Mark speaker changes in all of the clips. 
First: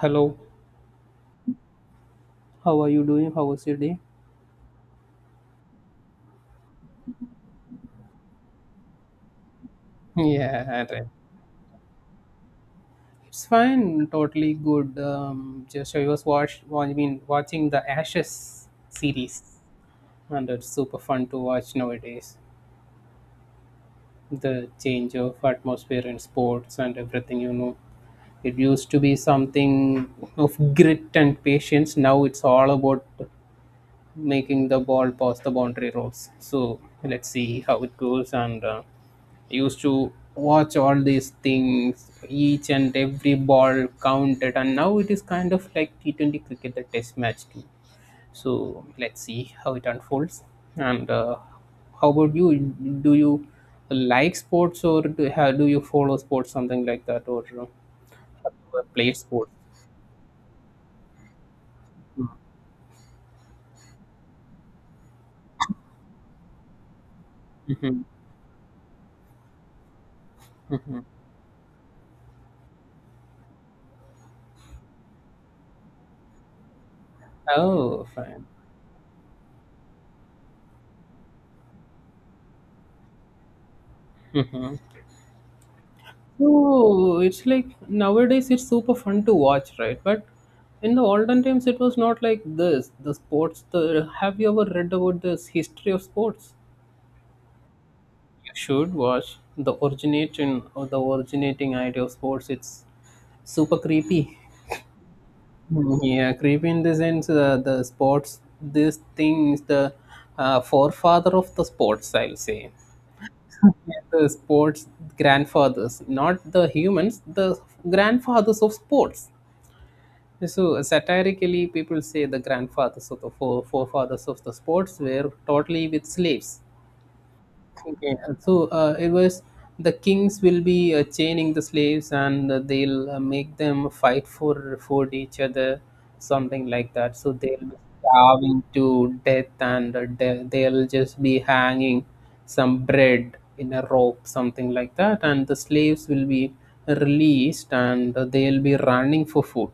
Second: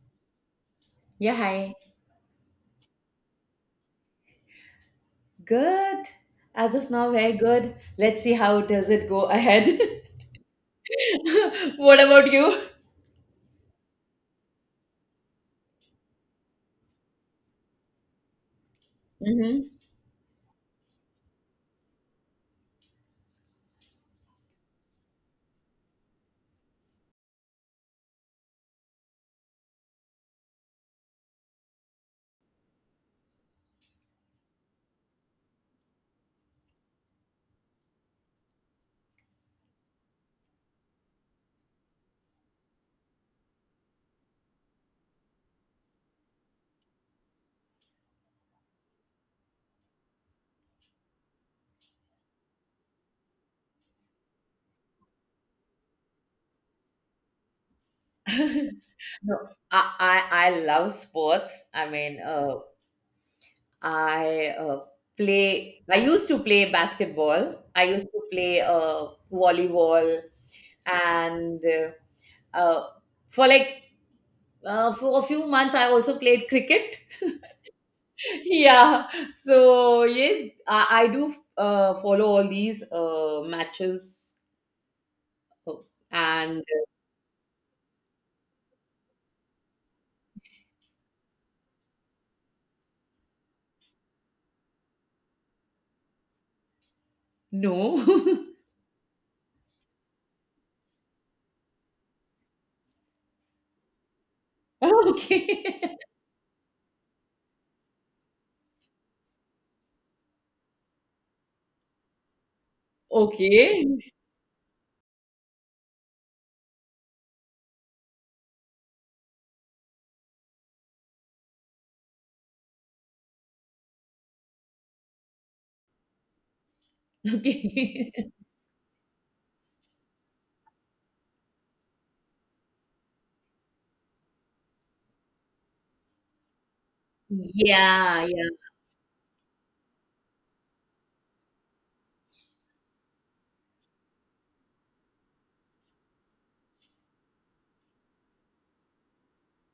Speaker 1: Hello,
Speaker 2: Yeah, hi.
Speaker 1: how are you doing? How was your day?
Speaker 2: Good. As of now, very good. Let's see how does it go ahead.
Speaker 1: Yeah, right.
Speaker 2: What about you?
Speaker 1: It's fine, totally good. Just I was watching the Ashes series,
Speaker 2: Hmm.
Speaker 1: and it's super fun to watch nowadays. The change of atmosphere in sports and everything, it used to be something of grit and patience. Now it's all about making the ball past the boundary rows. So let's see how it goes. And I used to watch all these things, each and every ball counted. And now it is kind of like T20 cricket, the test match too. So let's see how it unfolds. And how about you? Do you like sports or do you follow sports, something like that, or play
Speaker 2: No,
Speaker 1: sports?
Speaker 2: I love sports. I mean, I play. I used to play basketball. I
Speaker 1: Hmm.
Speaker 2: used to play volleyball,
Speaker 1: Hmm.
Speaker 2: and uh, for like for a few months, I also played cricket.
Speaker 1: Oh, fine.
Speaker 2: Yeah, so yes, I do follow all these matches.
Speaker 1: Mhm.
Speaker 2: Oh. And
Speaker 1: Oh, it's like nowadays it's super fun to watch, right? But in the olden times it was not like this. The sports the Have you ever read about this history of sports?
Speaker 2: no.
Speaker 1: You should watch the origination or the originating idea of sports. It's super creepy.
Speaker 2: Okay.
Speaker 1: Yeah, creepy in the sense the sports this thing is the forefather of the sports, I'll say. Yeah,
Speaker 2: Okay,
Speaker 1: the sports grandfathers, not the humans, the grandfathers of sports. So satirically, people say the grandfathers or the forefathers of the sports were totally with slaves. Okay.
Speaker 2: okay.
Speaker 1: So it was the kings will be chaining the slaves and they'll make them fight for each other, something like that. So they'll be
Speaker 2: Yeah, yeah.
Speaker 1: starving to death and they'll just be hanging some bread in a rope, something like that. And the slaves will be released and they'll be running for food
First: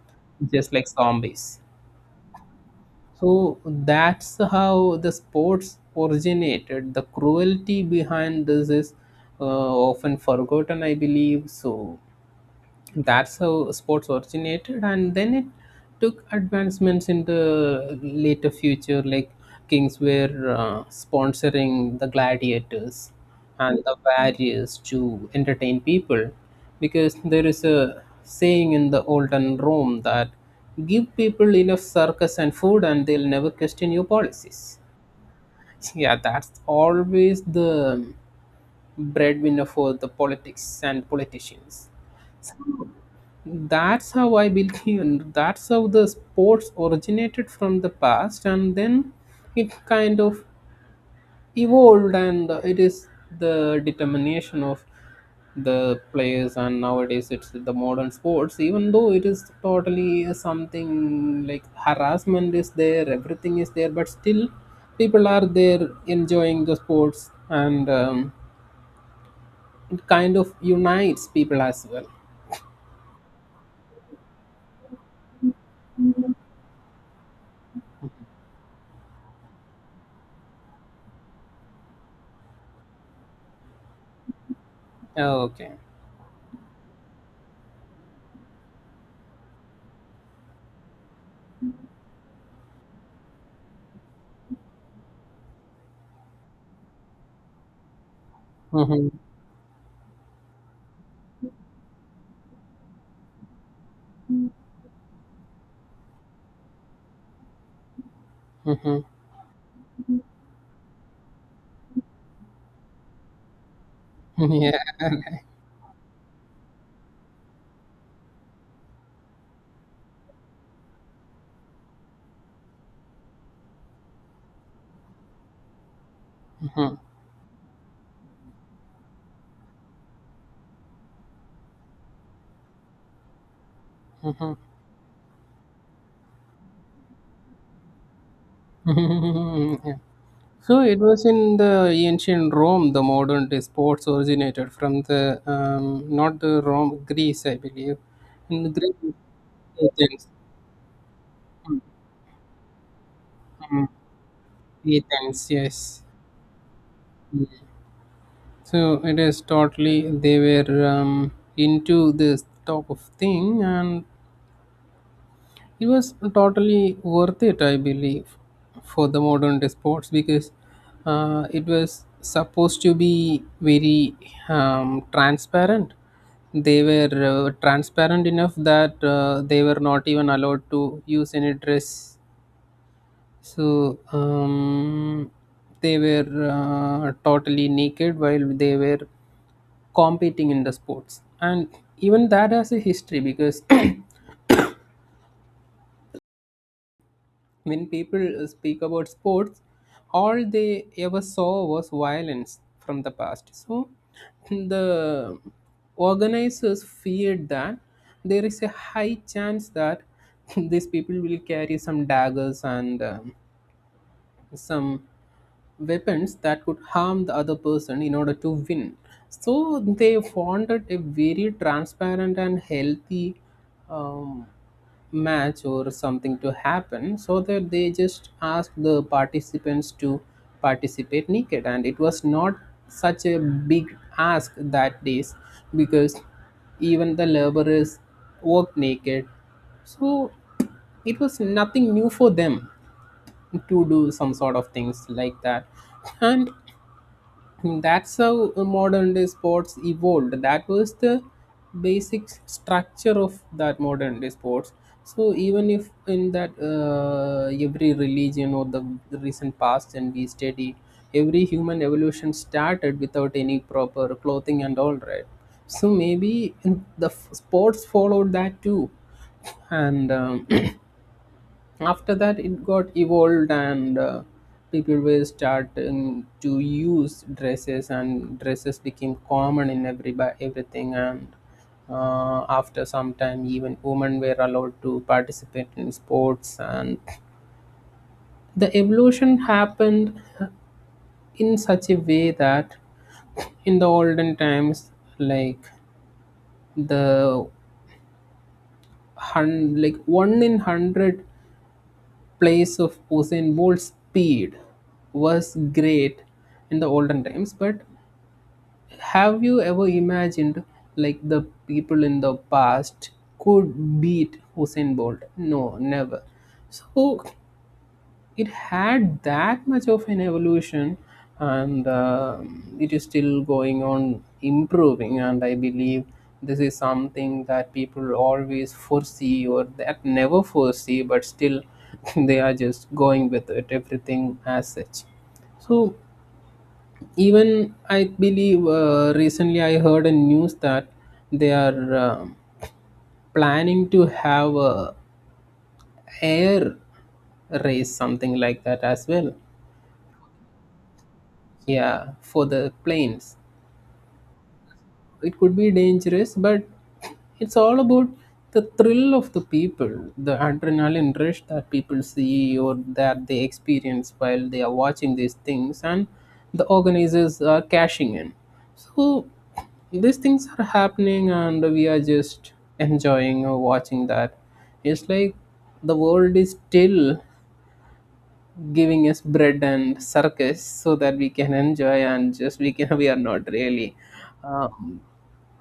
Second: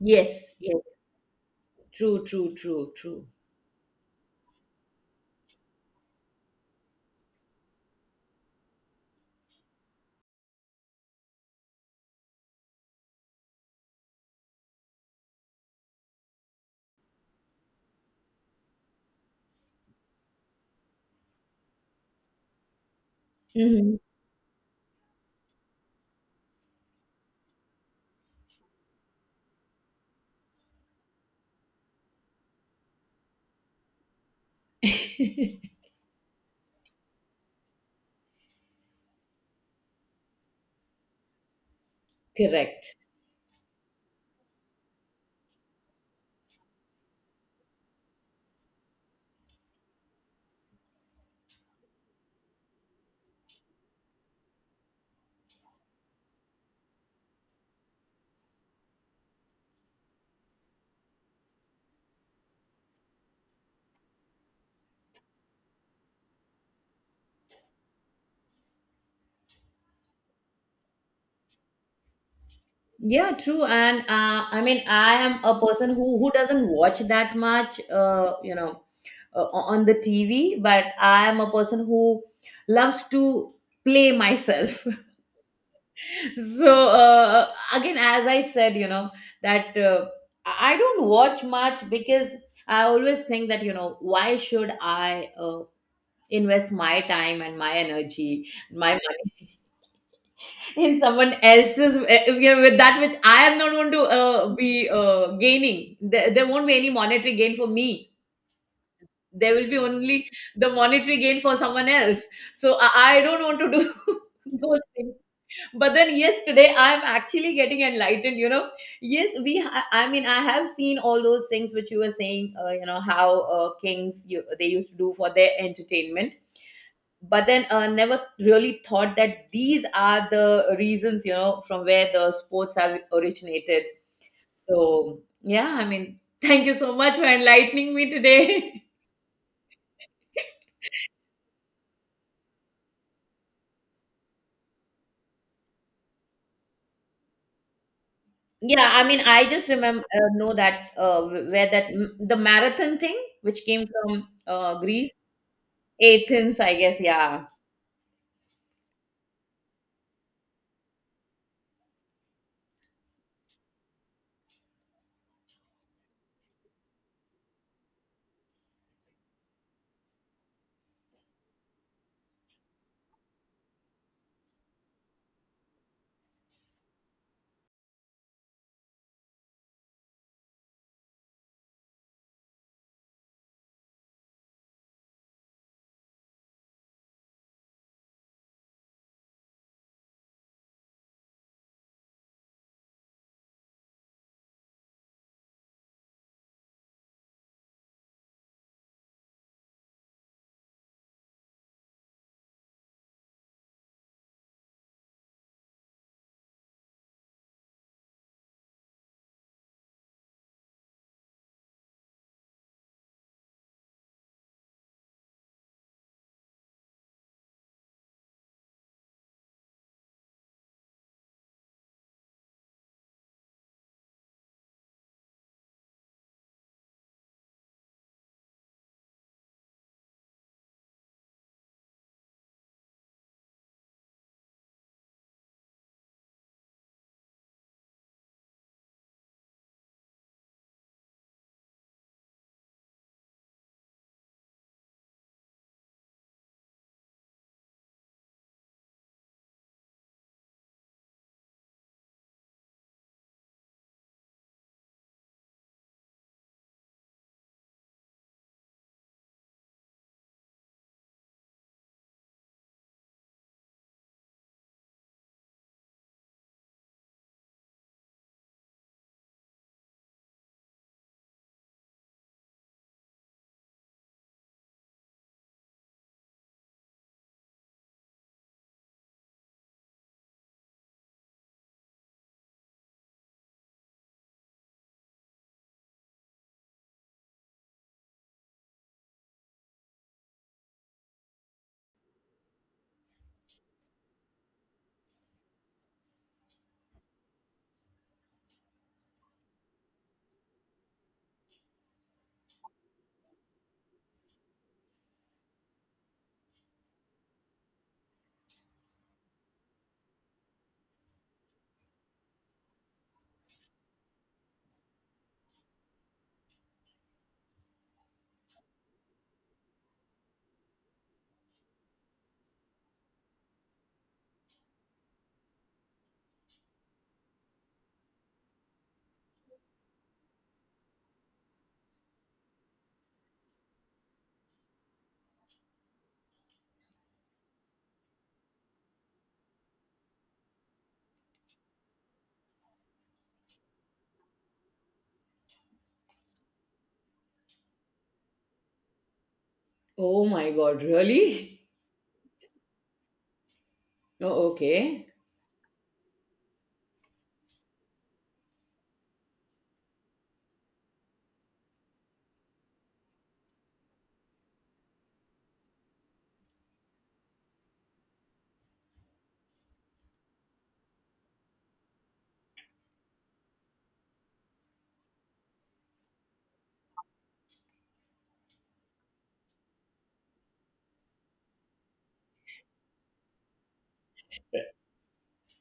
Speaker 2: Yes,
Speaker 1: just
Speaker 2: yes.
Speaker 1: like zombies.
Speaker 2: True, true, true, true.
Speaker 1: So that's how the sports originated. The cruelty behind this is uh, often forgotten, I believe. So that's how sports originated and then it took advancements in the later future like kings were sponsoring the gladiators and the
Speaker 2: Mhm.
Speaker 1: warriors to entertain people because there is a saying in the olden Rome that give people enough circus and food and they'll never question your policies. Yeah, that's always the breadwinner for the politics and politicians. So
Speaker 2: Correct.
Speaker 1: that's how I believe. That's how the sports originated from the past, and then it kind of evolved, and it is the determination of the players. And nowadays, it's the modern sports. Even though it is totally something like harassment is there, everything is there, but still, people are there enjoying the sports, and it kind of unites people as well.
Speaker 2: Yeah, true. And I mean, I am a person who doesn't watch that much on the TV, but I am a person who loves to play myself.
Speaker 1: Okay.
Speaker 2: So, again, as I said, you know that I don't watch much because I always think that why should I invest my time and my energy, my
Speaker 1: Mm-hmm.
Speaker 2: money in someone else's, with that which I am not going to be gaining. There won't be any monetary gain for me.
Speaker 1: Mm-hmm.
Speaker 2: There will be only the monetary gain for someone else. So, I don't want to do
Speaker 1: Yeah.
Speaker 2: those things. But then, yes, today I'm actually getting enlightened. Yes, I mean, I have seen all those things which you were saying, you know how kings, they used to do for their entertainment. But then, never really thought that these are the reasons from where the sports have originated.
Speaker 1: Yeah.
Speaker 2: So yeah, I mean, thank you so much for enlightening me today.
Speaker 1: So it was in the ancient Rome, the modern day sports originated from the not the Rome, Greece, I believe. In the
Speaker 2: Yeah,
Speaker 1: Greek,
Speaker 2: I mean, I just remember
Speaker 1: Athens.
Speaker 2: know that, where that the marathon thing which came
Speaker 1: Mm,
Speaker 2: from Greece,
Speaker 1: Athens, yes.
Speaker 2: Athens, I guess. Yeah.
Speaker 1: So it is totally they were into this type of thing, and it was totally worth it, I believe, for the modern day sports because it was supposed to be very transparent. They were transparent enough that they were not even allowed to use any dress. So they were totally naked while they were competing in the sports and even that has a history because when people speak about sports, all they ever saw was violence from the past. So the organizers feared that there is a high chance that these people will carry some daggers and some weapons that could harm the other person in order to win. So they wanted a very transparent and healthy um, match or something to happen so that they just asked the participants to participate naked and it was not such a big ask that days because even the laborers worked naked, so it was nothing new for them to do some sort of things like that, and that's how modern day sports evolved. That was the basic structure of that modern day sports. So even if in that every religion or the recent past and we study, every human evolution started without any proper clothing and all right. So maybe in the sports followed that too. And after that it got evolved and people were starting to use dresses and dresses became common in every by everything, and after some time even women were allowed to participate in sports and the evolution happened in such a way that in the olden times, like, the like one in hundred place of Usain Bolt's speed was great in the olden times, but have you ever imagined like the people in the past could beat Usain Bolt? No, never. So it had that much of an evolution, and um, it is still going on improving and I believe this is something that people always foresee or that never foresee but still they are just going with it everything as such. So even I believe recently I heard a news that they are um, planning to have a air race something like that as well.
Speaker 2: Oh my God, really?
Speaker 1: Yeah, for the planes.
Speaker 2: Oh, okay.
Speaker 1: It could be dangerous, but it's all about the thrill of the people, the adrenaline rush that people see or that they experience while they are watching these things, and the organizers are cashing in. So, these things are happening, and we are just enjoying or watching that. It's like the world is still giving us bread and circus so that we can enjoy and just we can we are not really um,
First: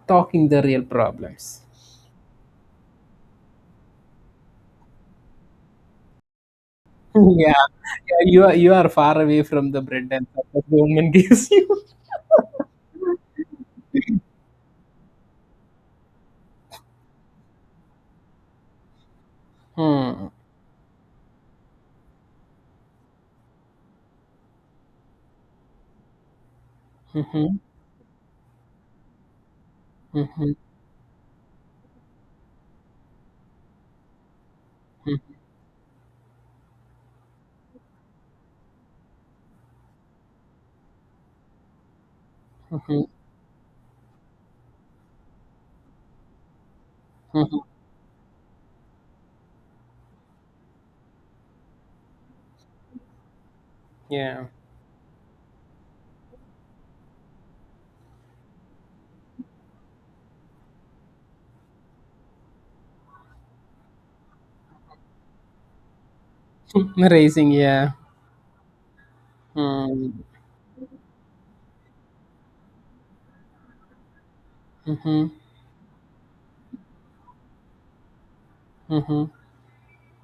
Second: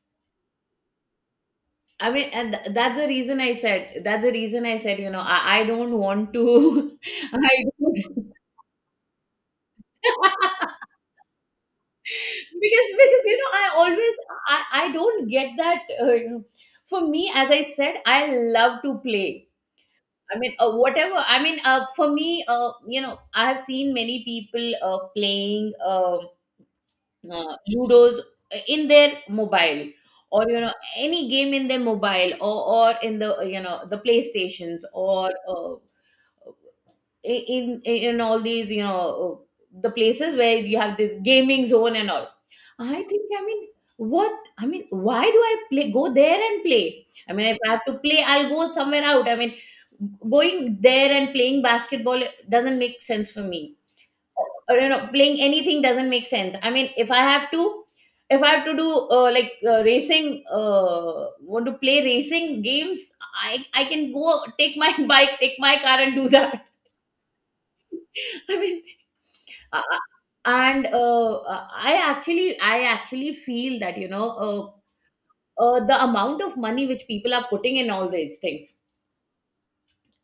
Speaker 1: talking the real problems.
Speaker 2: I mean, and that's the reason I said. That's the reason I said. You know, I don't want to. I
Speaker 1: Yeah, yeah,
Speaker 2: don't.
Speaker 1: you are far away from the bread and circus government gives you.
Speaker 2: Because, you know, I always... I don't get that. You know, for me, as I said, I love to play.
Speaker 1: Hmm.
Speaker 2: I mean, whatever. I mean, for me, I have seen many people playing
Speaker 1: Hmm.
Speaker 2: Ludo's in their mobile, or
Speaker 1: Hmm.
Speaker 2: any game in their mobile, or in the you know the PlayStations, or in all these the places where you have this gaming zone and all. I
Speaker 1: Hmm.
Speaker 2: think, I mean, I mean, why do I play, go there and play? I mean, if
Speaker 1: Hmm.
Speaker 2: I have to play, I'll go somewhere out. I mean, going there and playing basketball doesn't make sense for me.
Speaker 1: Yeah.
Speaker 2: Or, playing anything doesn't make sense. I mean, if I have to do like racing, want to play racing games. I can go take my bike, take my car and do that.
Speaker 1: Raising, yeah.
Speaker 2: I mean, uh, uh,
Speaker 1: Hmm.
Speaker 2: and I actually feel that,
Speaker 1: Hmm.
Speaker 2: the amount of money which people are putting in all these things,
Speaker 1: Hmm.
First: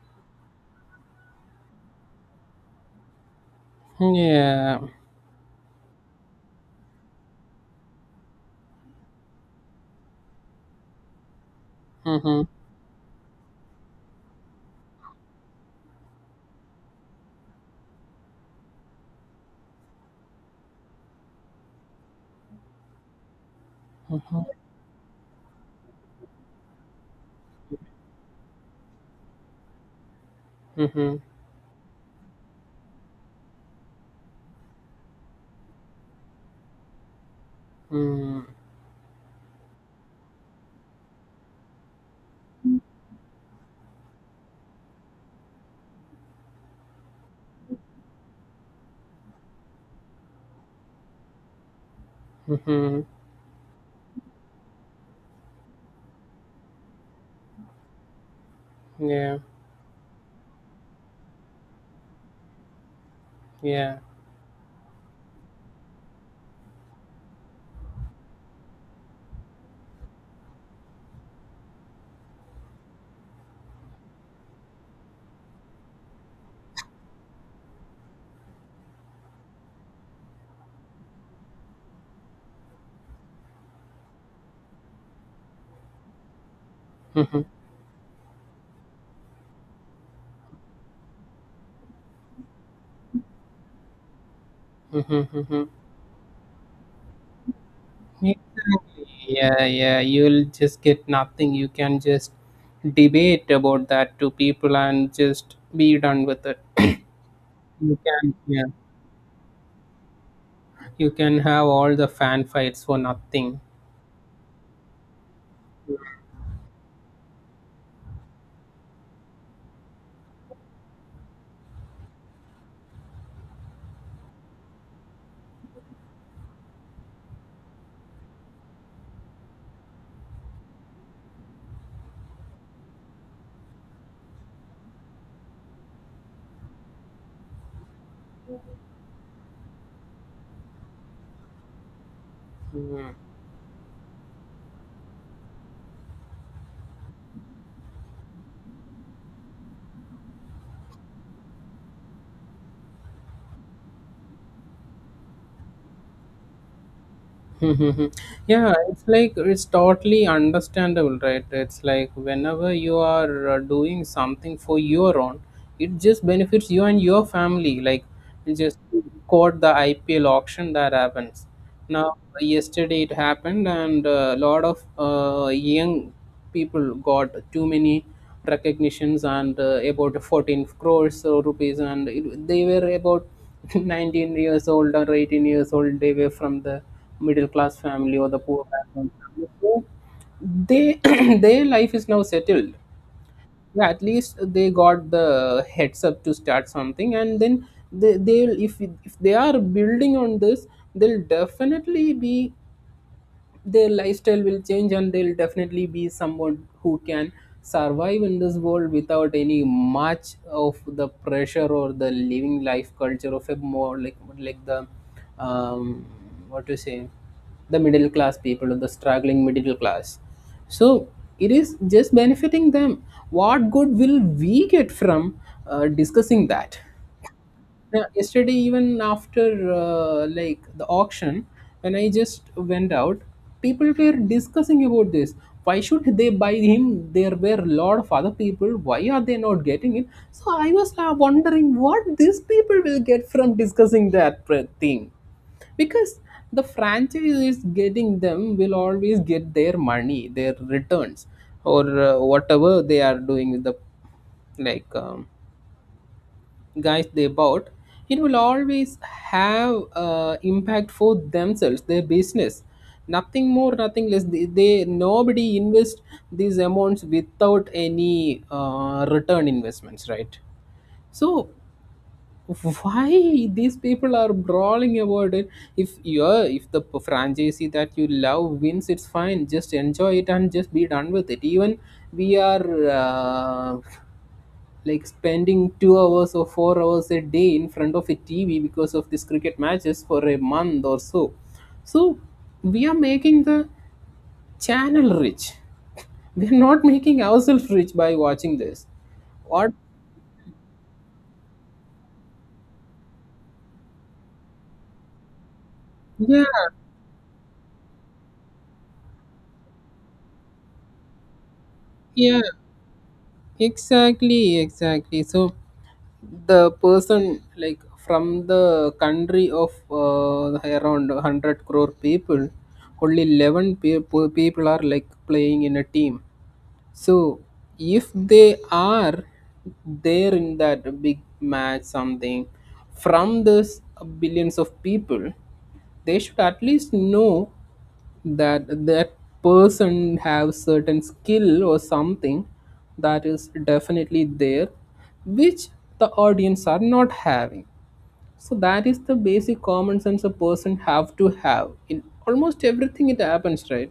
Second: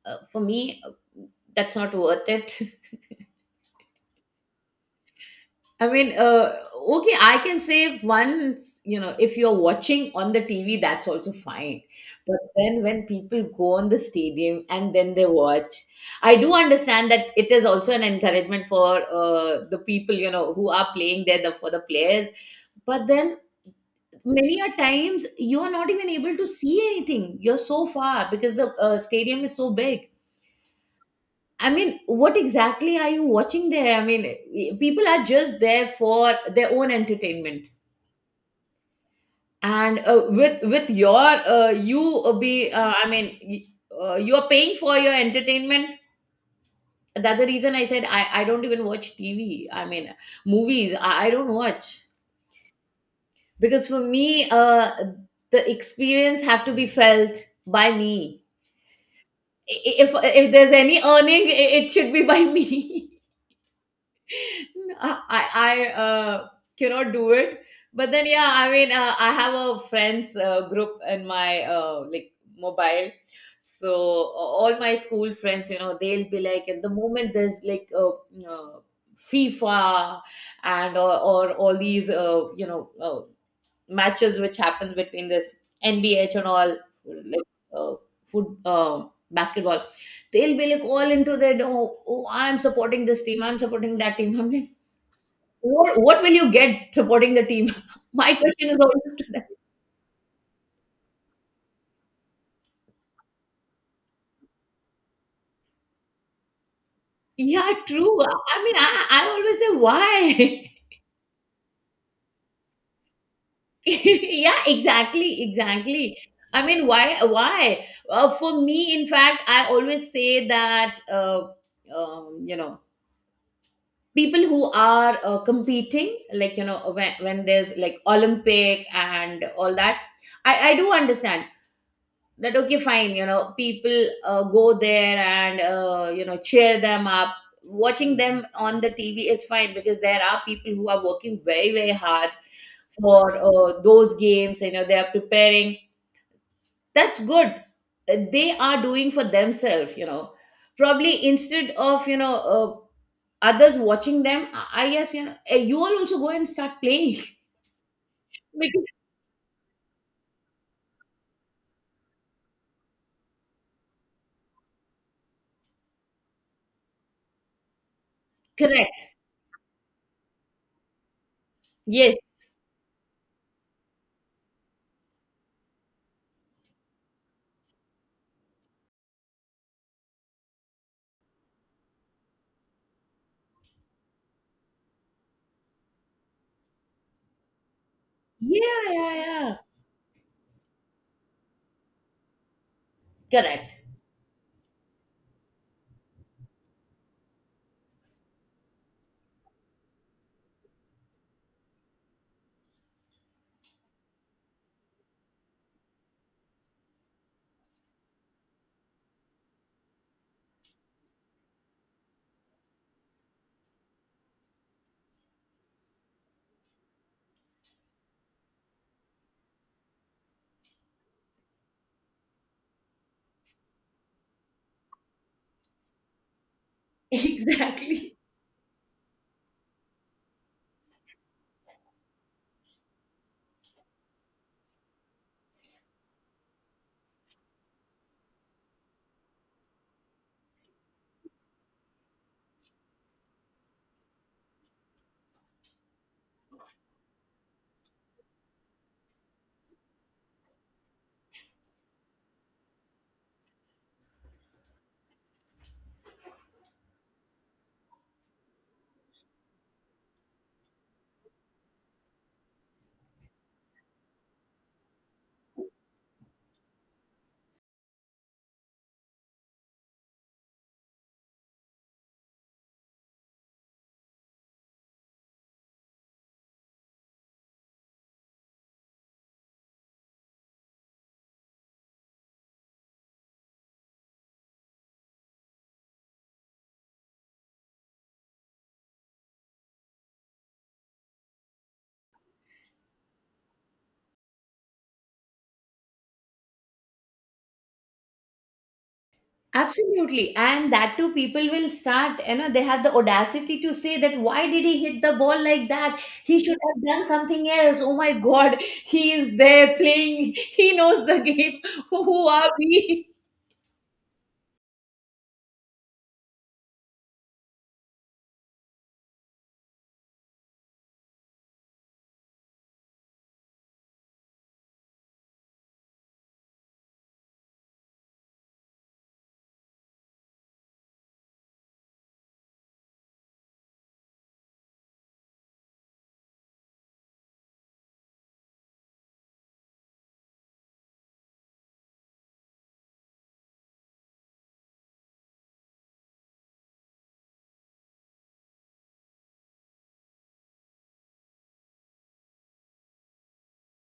Speaker 2: for me, that's not worth it.
Speaker 1: Yeah.
Speaker 2: I mean, okay, I can say once, if you're watching on the TV, that's also fine.
Speaker 1: Hmm.
Speaker 2: But
Speaker 1: Hmm.
Speaker 2: then when people go on the stadium and then they watch, I do understand that it is also an encouragement for the people, who are playing there, for the players. But then many a times you're not even able to see anything, you're so far because the stadium is so big.
Speaker 1: Hmm.
Speaker 2: I mean, what exactly are you watching there? I mean, people are just there for their own entertainment,
Speaker 1: Hmm.
Speaker 2: and with your you be I mean, you're paying for your entertainment. That's the reason I said I don't even watch TV. I mean, movies I don't watch
Speaker 1: Hmm.
Speaker 2: because for me, the experience have to be felt by me.
Speaker 1: Yeah,
Speaker 2: If there's any earning, it should be by me.
Speaker 1: yeah.
Speaker 2: I cannot do it. But then yeah, I mean, I have a friends group in my, like, mobile. So, all my school friends, they'll be like, at the moment, there's like uh, FIFA, or all these matches which happen between this NBH and all,
Speaker 1: Hmm.
Speaker 2: like, uh, food, basketball. They'll be like all into that. Oh, oh, I'm supporting this team. I'm supporting that team. I'm like,
Speaker 1: Hmm. Hmm.
Speaker 2: what will you get supporting the team? My question is
Speaker 1: Exactly.
Speaker 2: always to them.
Speaker 1: Yeah, yeah. You'll just get nothing. You can just debate about that to people and just be done with it.
Speaker 2: Yeah,
Speaker 1: You
Speaker 2: true.
Speaker 1: can, yeah.
Speaker 2: I mean, I always say why.
Speaker 1: You can have all the fan fights for nothing.
Speaker 2: Yeah, exactly, exactly. I mean, why? Why? For me, in fact, I always say that, um, you know people who are competing, like, when, there's like Olympic and all that, I do understand that, okay, fine, people go there and cheer them up. Watching them on the TV is fine because there are people who are working very very hard
Speaker 1: Hmm.
Speaker 2: for those games, they are preparing. That's good. They are doing for themselves, probably instead of others watching them. I guess, you all also go and start playing.
Speaker 1: Mhm. Yeah,
Speaker 2: Because...
Speaker 1: it's like it's totally understandable, right? It's like whenever you are doing something for your own, it just benefits you and your family, like, just
Speaker 2: Correct.
Speaker 1: quote the IPL auction that happens now.
Speaker 2: Yes.
Speaker 1: Yesterday it happened and a lot of young people got too many recognitions and about 14 crores rupees and they were about 19 years old or 18 years old. They were from the middle class family or the poor
Speaker 2: Yeah,
Speaker 1: background
Speaker 2: yeah,
Speaker 1: family.
Speaker 2: yeah.
Speaker 1: So they their life is now settled.
Speaker 2: Correct.
Speaker 1: Yeah, at least they got the heads up to start something, and then they they'll if they are building on this, they'll definitely be their lifestyle will change and they'll definitely be someone who can survive in this world without any much of the pressure or the living life culture of a more like the um, what to say, the middle class people or the struggling middle class. So it is just benefiting them. What good will we get from discussing that? Yeah,
Speaker 2: Exactly.
Speaker 1: yesterday, even after like the auction, when I just went out, people were discussing about this. Why should they buy him? There were a lot of other people. Why are they not getting it? So I was wondering what these people will get from discussing that thing, because the franchise is getting them will always get their money, their returns, or whatever they are doing with the like. Guys they bought, it will always have impact for themselves their business. Nothing more nothing less. They nobody invest these amounts without any return investments, right? So why these people are brawling about it? If you're if the franchisee that you love wins, it's fine, just enjoy it and just be done with it. Even we are uh, like spending 2 hours or 4 hours a day in front of a TV because of these cricket matches for a month or so. So we are making the channel rich. We are not making ourselves rich by watching this. What?
Speaker 2: Absolutely. And that too, people will start, they have the audacity to say that, why did he hit the ball like that?
Speaker 1: Yeah,
Speaker 2: He should have done something else. Oh my God, he is there playing. He knows the game. Who
Speaker 1: yeah,
Speaker 2: are we?
Speaker 1: exactly, exactly. So the person like from the country of around 100 crore people, only 11 people are like playing in a team. So if they are there in that big match something from this billions of people, they should at least know that person have certain skill or something that is definitely there which the audience are not having. So that is the basic common sense a person have to have in almost everything it happens, right?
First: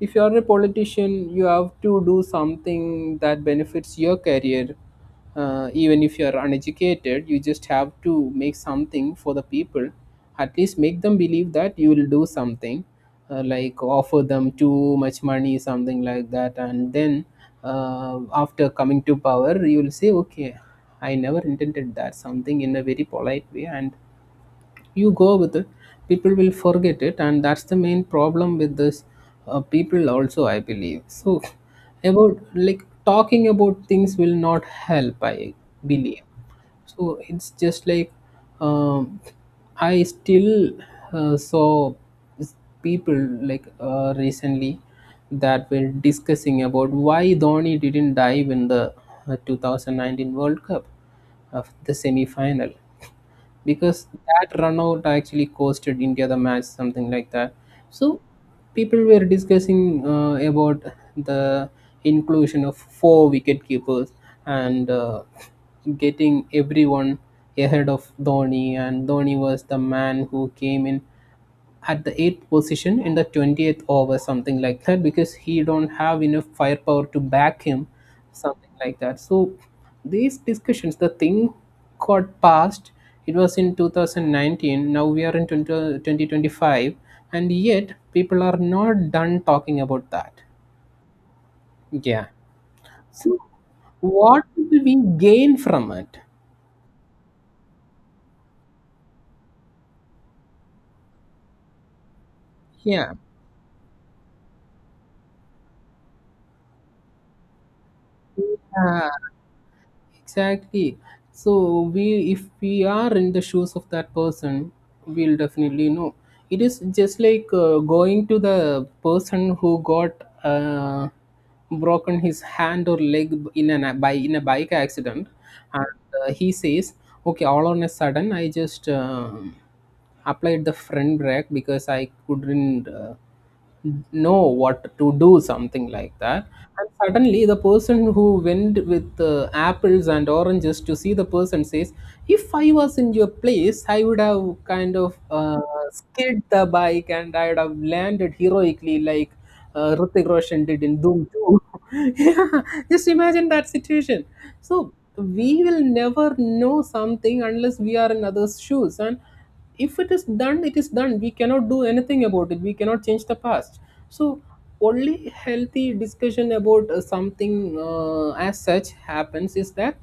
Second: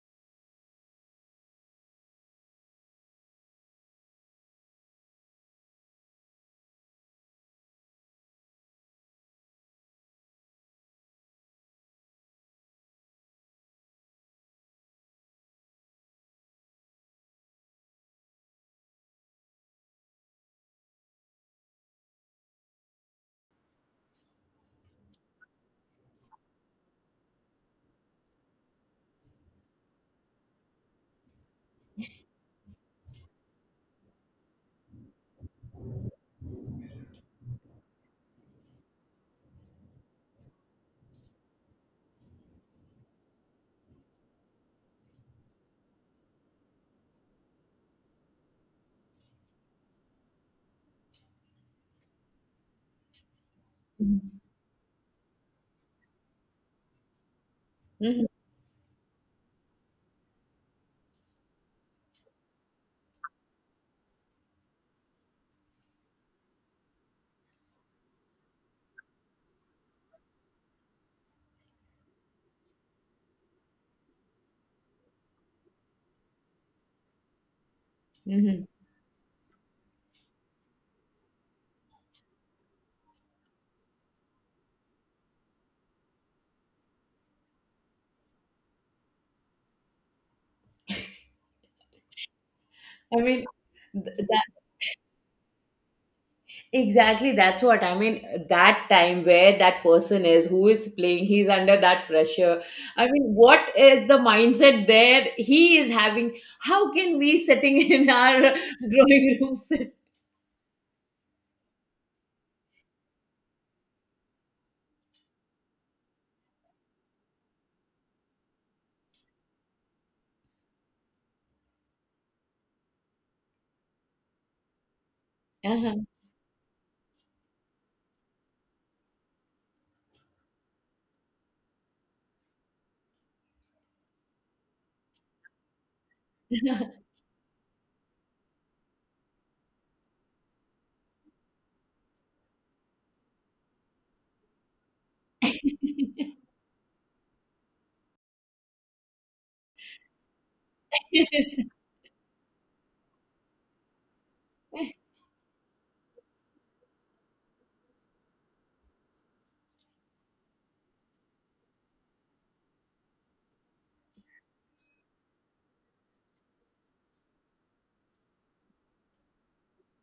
Speaker 1: If you are a politician, you have to do something that benefits your career. Even if you are uneducated, you just have to make something for the people. At least make them believe that you will do something, like offer them too much money something like that. And then after coming to power you will say, okay, I never intended that, something in a very polite way, and you go with it. People will forget it, and that's the main problem with this. Uh, people also, I believe so. About like talking about things will not help, I believe. So it's just like um, I still saw s- people like, recently, that were discussing about why Dhoni didn't dive in the 2019 World Cup of the semi final, because that run out actually costed India the match, something like that. So
Speaker 2: Mhm,
Speaker 1: people were discussing about the inclusion of four wicket keepers and getting everyone ahead of Dhoni, and Dhoni was the man who came in at the eighth position in the 20th over, something like that, because he don't have enough firepower to back him,
Speaker 2: mhm.
Speaker 1: something like that. So these discussions, the thing got passed. It was in 2019, now we are in 2025, and yet people are not done talking about that, yeah.
Speaker 2: I
Speaker 1: So
Speaker 2: mean, th-
Speaker 1: what
Speaker 2: that
Speaker 1: do we gain from it?
Speaker 2: exactly, that's what I mean. That time where that person is who is playing, he's under that pressure. I
Speaker 1: Yeah.
Speaker 2: mean, what is the mindset there he is having? How can we sitting in our
Speaker 1: Yeah.
Speaker 2: drawing room sit?
Speaker 1: Exactly. So we if we are in the shoes of that person, we'll definitely know. It is just like going to the person who got uh, broken his hand or leg in an by in a bike accident,
Speaker 2: Uh-huh.
Speaker 1: and he says, "Okay, all on a sudden, I just." Applied the front brake because I couldn't know what to do, something like that. And suddenly, the person who went with apples and oranges to see the person says, if I was in your place, I would have kind of skid the bike and I would have landed heroically like Hrithik Roshan did in Doom 2. Yeah, just imagine that situation. So, we will never know something unless we are in others' shoes. And if it is done, it is done. We cannot do anything about it, we cannot change the past. So only healthy discussion about something as such happens is that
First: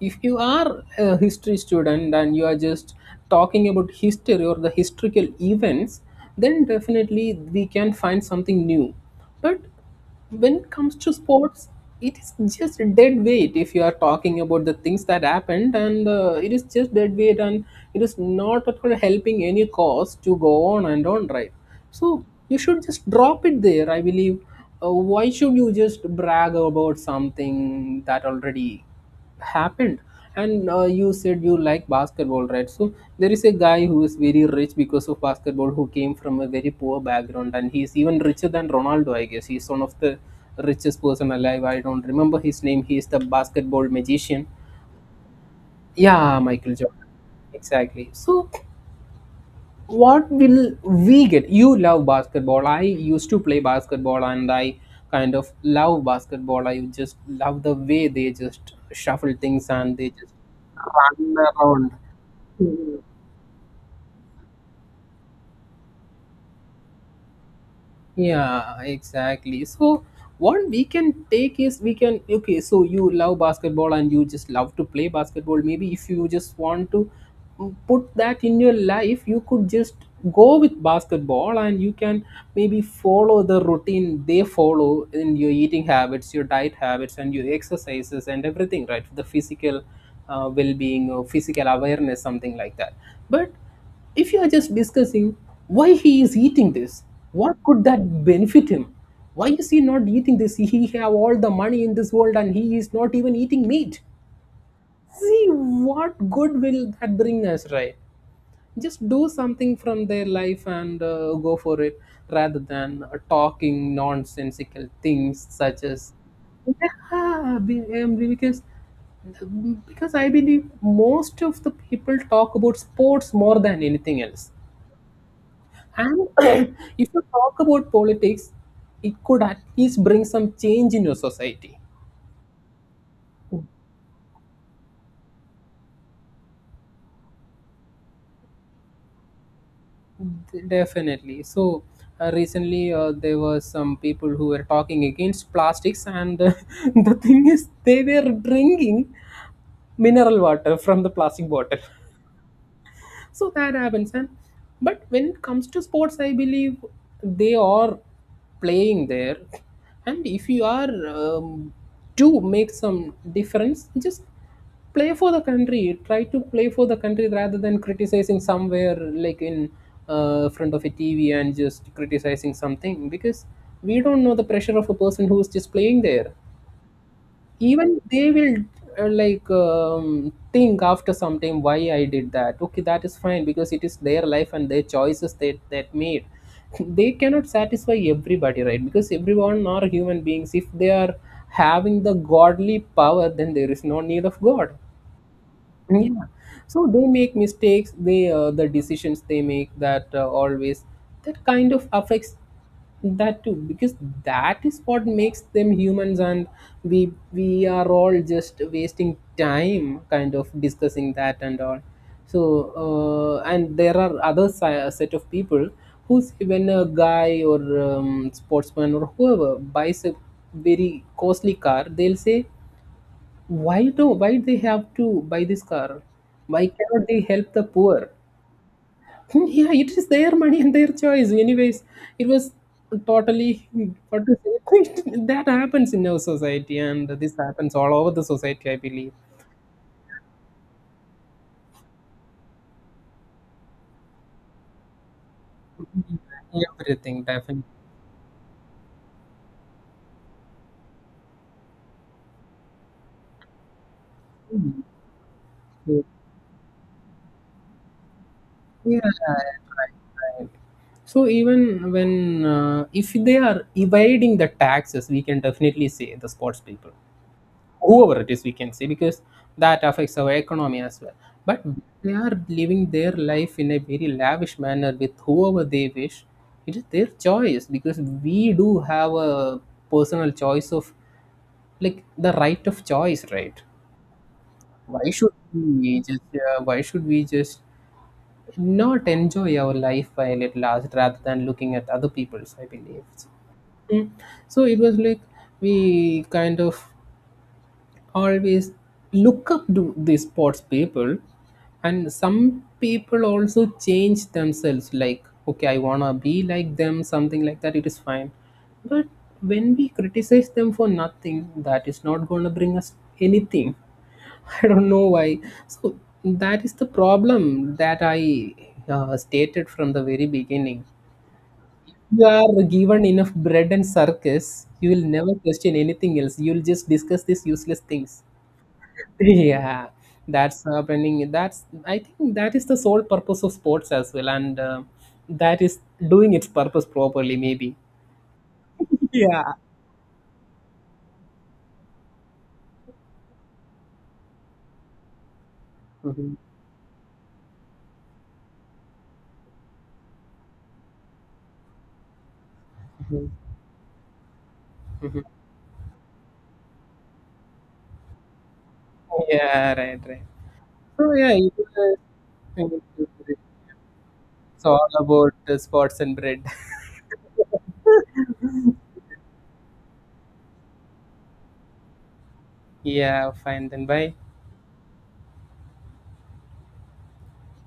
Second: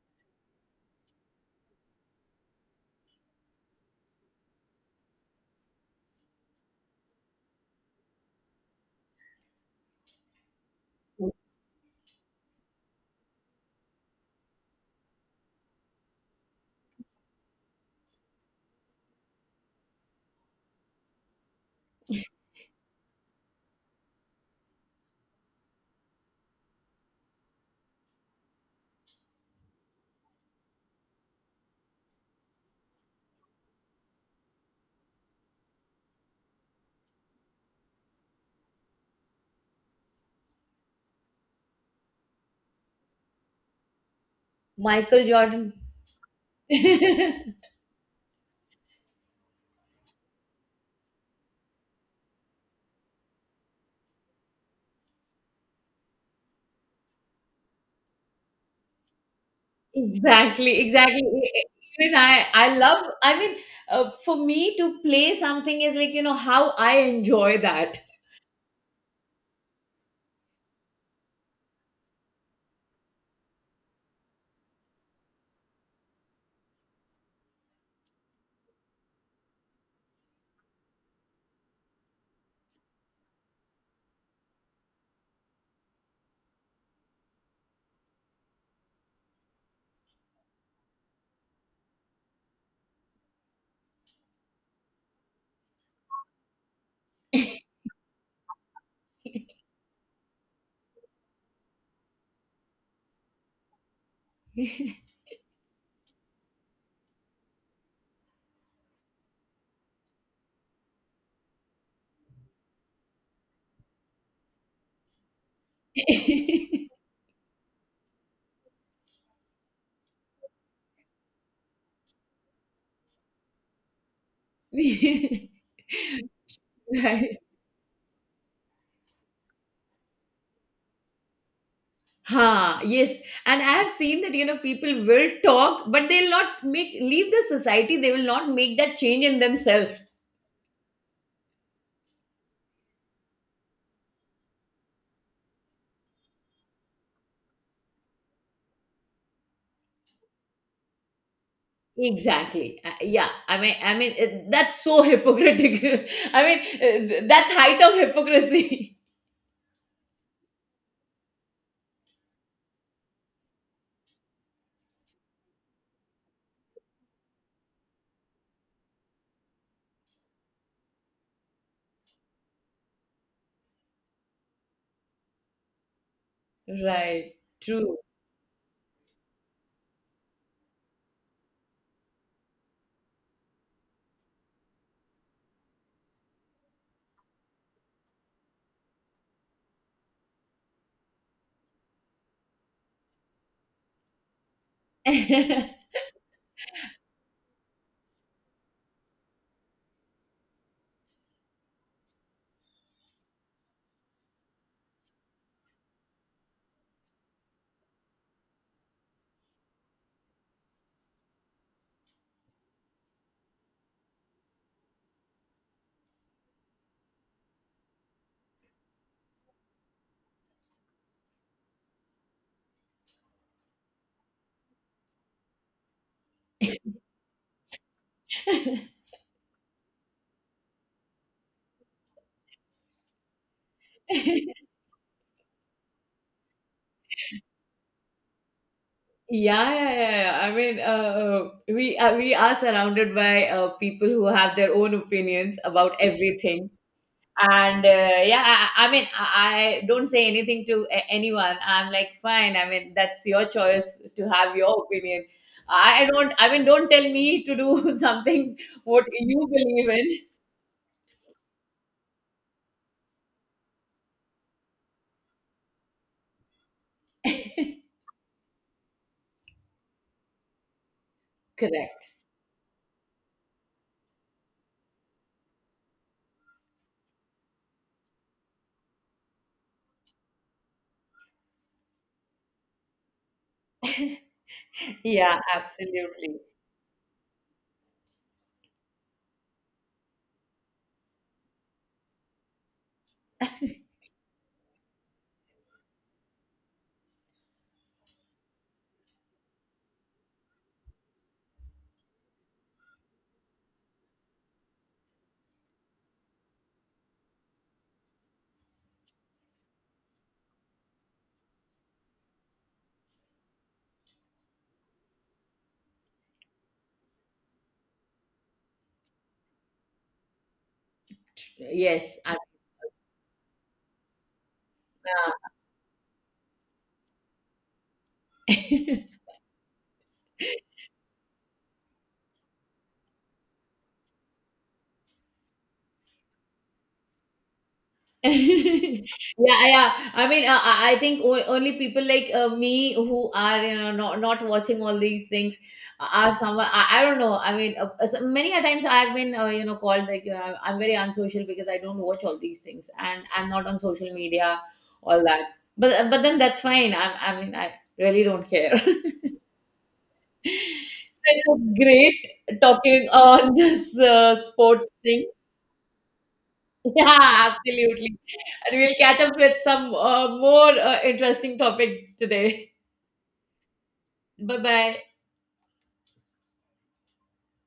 Speaker 1: if you are a history student and you are just talking about history or the historical events, then definitely we can find something new. But when it comes to sports, it is just dead weight. If you are talking about the things that happened, and it is just dead weight, and it is not at all helping any cause to go on and on, right? So you should just drop it there, I believe. Uh, why should you just brag about something that already happened? And you said you like basketball, right? So there is a guy who is very rich because of basketball, who came from a very poor background, and he's even richer than Ronaldo, I guess. He's one of the richest person alive. I don't remember his name. He's the basketball magician.
Speaker 2: Michael Jordan.
Speaker 1: Yeah, Michael Jordan. Exactly. So what will we get? You love basketball, I used to play basketball, and I kind of love basketball. I just love the way they just shuffle things and they just
Speaker 2: Exactly, exactly.
Speaker 1: run around.
Speaker 2: Even I love, I mean, for me to play something is like, how I enjoy that.
Speaker 1: Yeah, exactly. So what we can take is we can, okay, so you love basketball and you just love to play basketball. Maybe if you just want to put that in your life, you could just go with basketball, and you can maybe follow the routine they follow in your eating habits, your diet habits and your exercises and everything, right? The physical well-being or physical awareness, something like that. But if you are just discussing why he is eating this, what could that benefit him? Why is he not eating this? He have all the money in this world and he is not even eating meat. See, what good will that bring us, right? Just do something from their life and go for it, rather than talking nonsensical things such as, yeah, because I believe most of the people talk about sports more than anything else. And if you
Speaker 2: Right.
Speaker 1: talk about politics, it could at least bring some change in your society.
Speaker 2: Ha, yes. And I have seen that, people will talk, but they'll not make, leave the society, they will not make that change in themselves.
Speaker 1: Definitely. So, recently there were some people who were talking against plastics, and the thing is, they were drinking mineral water from the plastic bottle.
Speaker 2: Exactly. Yeah.
Speaker 1: So
Speaker 2: I
Speaker 1: that
Speaker 2: mean, I
Speaker 1: happens.
Speaker 2: mean,
Speaker 1: And
Speaker 2: it, that's
Speaker 1: but
Speaker 2: so
Speaker 1: when it comes to
Speaker 2: hypocritical.
Speaker 1: sports, I
Speaker 2: I mean,
Speaker 1: believe
Speaker 2: that's
Speaker 1: they
Speaker 2: height
Speaker 1: are
Speaker 2: of hypocrisy.
Speaker 1: playing there. And if you are to make some difference, just play for the country, try to play for the country, rather than criticizing somewhere, like in front of a TV and just criticizing something, because we don't know the pressure of a person who is just playing there.
Speaker 2: Right. True.
Speaker 1: Even they will like, think after some time, why I did that, okay, that is fine, because it is their life and their choices that made. They cannot satisfy everybody, right? Because everyone are human beings. If they are having the godly power, then there is no need of god.
Speaker 2: Yeah,
Speaker 1: Yeah. So they make mistakes, they the decisions they make, that always that kind of affects that too, because that is what makes them humans. And we are all just wasting time kind of discussing that and all. So and there are other set of people who's, when a guy or sportsman or whoever buys a very costly car, they'll say, why do, why they have to buy this car? Why cannot they help the poor? Hmm, yeah, it is their money and their choice. Anyways, it was totally, what to say. That happens in our society, and this happens all over the society, I believe.
Speaker 2: yeah, yeah, yeah. I mean, we are surrounded by people who have their own opinions about everything,
Speaker 1: Everything, definitely.
Speaker 2: and yeah, I mean, I don't say anything to anyone. I'm like, fine. I mean, that's your choice to have your
Speaker 1: Mm.
Speaker 2: opinion. I don't. I mean, don't tell me to do something what
Speaker 1: Yeah,
Speaker 2: you believe
Speaker 1: right,
Speaker 2: in.
Speaker 1: right. So even when if they are evading the taxes, we can definitely say the sports people, whoever it is, we can say, because that affects our economy as well. But
Speaker 2: Correct.
Speaker 1: they are living their life in a very lavish manner with whoever they wish. It is their choice, because we do have a personal choice of, like, the right of choice, right? Why should
Speaker 2: Yeah,
Speaker 1: we just
Speaker 2: absolutely.
Speaker 1: why should we just not enjoy our life while it lasts, rather than looking at other people's, I believe. Mm. So it was like we kind of always look up to the sports people, and some people also change themselves, like, okay, I wanna be like them, something like that, it is fine. But when we criticize them for nothing, that is not gonna bring us anything. I don't know why. So that is the problem that I stated from the very beginning.
Speaker 2: Yes.
Speaker 1: You are given enough bread and circus, you will never question anything else, you'll just discuss these useless things.
Speaker 2: I-
Speaker 1: Yeah, that's happening. That's, I think that is the sole purpose of sports as well, and that is doing its purpose properly, maybe.
Speaker 2: yeah,
Speaker 1: Yeah.
Speaker 2: yeah. I mean, I think only people like, me, who are, not, not watching all these things, are
Speaker 1: Mhm,
Speaker 2: someone, I don't know. I mean, so many a times I've been, called, like, I'm very unsocial because I don't watch all these things and
Speaker 1: mhm,
Speaker 2: I'm not on social media, all
Speaker 1: mhm.
Speaker 2: that. But but then, that's fine. I mean, I really don't care.
Speaker 1: Yeah, right, right. So yeah,
Speaker 2: So, it was great talking
Speaker 1: it's
Speaker 2: on this
Speaker 1: all
Speaker 2: sports thing.
Speaker 1: about sports and bread.
Speaker 2: Yeah, absolutely. And we'll catch up with some more interesting topic today.
Speaker 1: Yeah, fine then, bye.
Speaker 2: Bye bye.